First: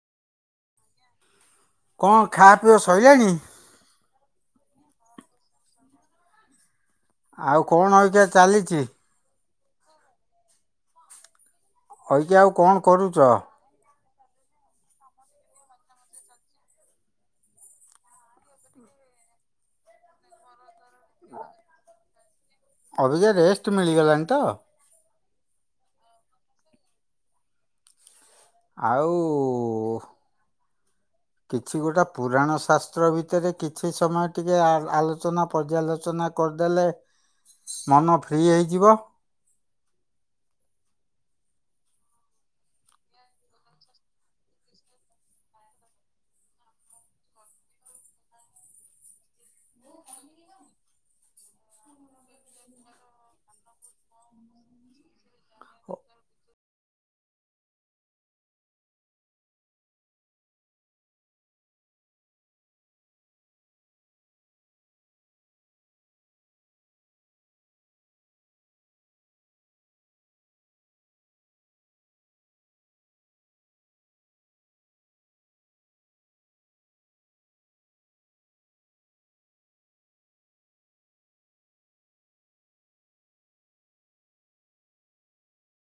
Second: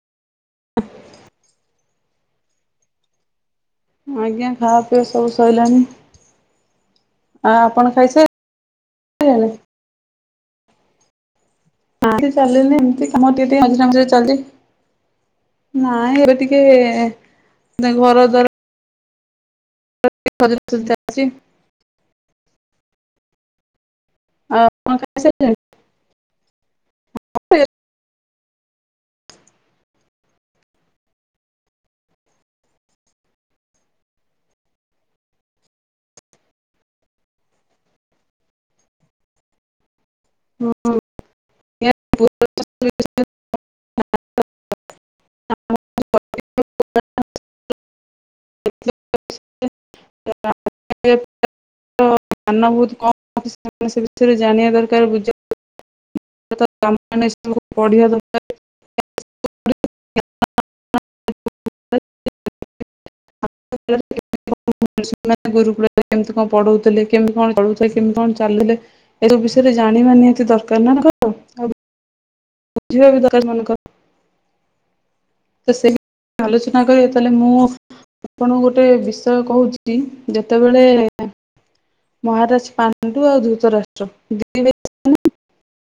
ହଁ କଣ ଖାଅ ପିଅ ସଇଲାଣି? ଆଜ୍ଞା, ଖାଅ ପିଅ ସବୁ ସଇଲାଣି। ଆ ଆଉ ଆପଣ କଣ ଅବିକା ଖାଇସାରିଲେଣି? ଚାଲିଚି? ନା କିଛି ଅଇକା ଆଉ କଣ ଚାଲିନି। ଏମତି କରୁଛ କାମ ଟିକେ ଟିକେ ମଝିରି ମଝିରେ ତନ୍ତି, ନାଇଁ ଏବେ ଟିକେ [unintelligible] ଘର ଦ୍ବାର [inaudible] ସଜାରୁଚି। ଅଭିକା ରେଷ୍ଟ ମିଳିଗଲା ଇନତ [inaudible] ଆଉ କିଛି ଗୋଟେ ପୁରାଣ ଶାସ୍ତ୍ର ଭିତରେ କିଛି ସମୟ ଟିକେ ଆ ଆଲୋଚନା ପର୍ଯ୍ୟାଲୋଚନା କରିଦେଲେ ମନ ଫ୍ରି ହେଇଯିବ [inaudible] ାନ ବହୁ କ ଅ [unintelligible] ସେ ବିଷୟରେ ଜାଣିବା ଦରକାର ବୁ [unintelligible] ହଁ ଆ ବୁଝିବା ବି ଦରକାର ମନେକ ତ ସେି ଆଲୋଚନା କରିବ ତାହେଲେ ମୁଁ ଆପଣଙ୍କୁ ଗୋଟେ ବିଷୟ କହୁଛି ଯେତେବେଳେ ମହାରାଜ ପାଣ୍ଡୁ ଆଉ ଧୁତରାଷ୍ଟ୍ର ଦ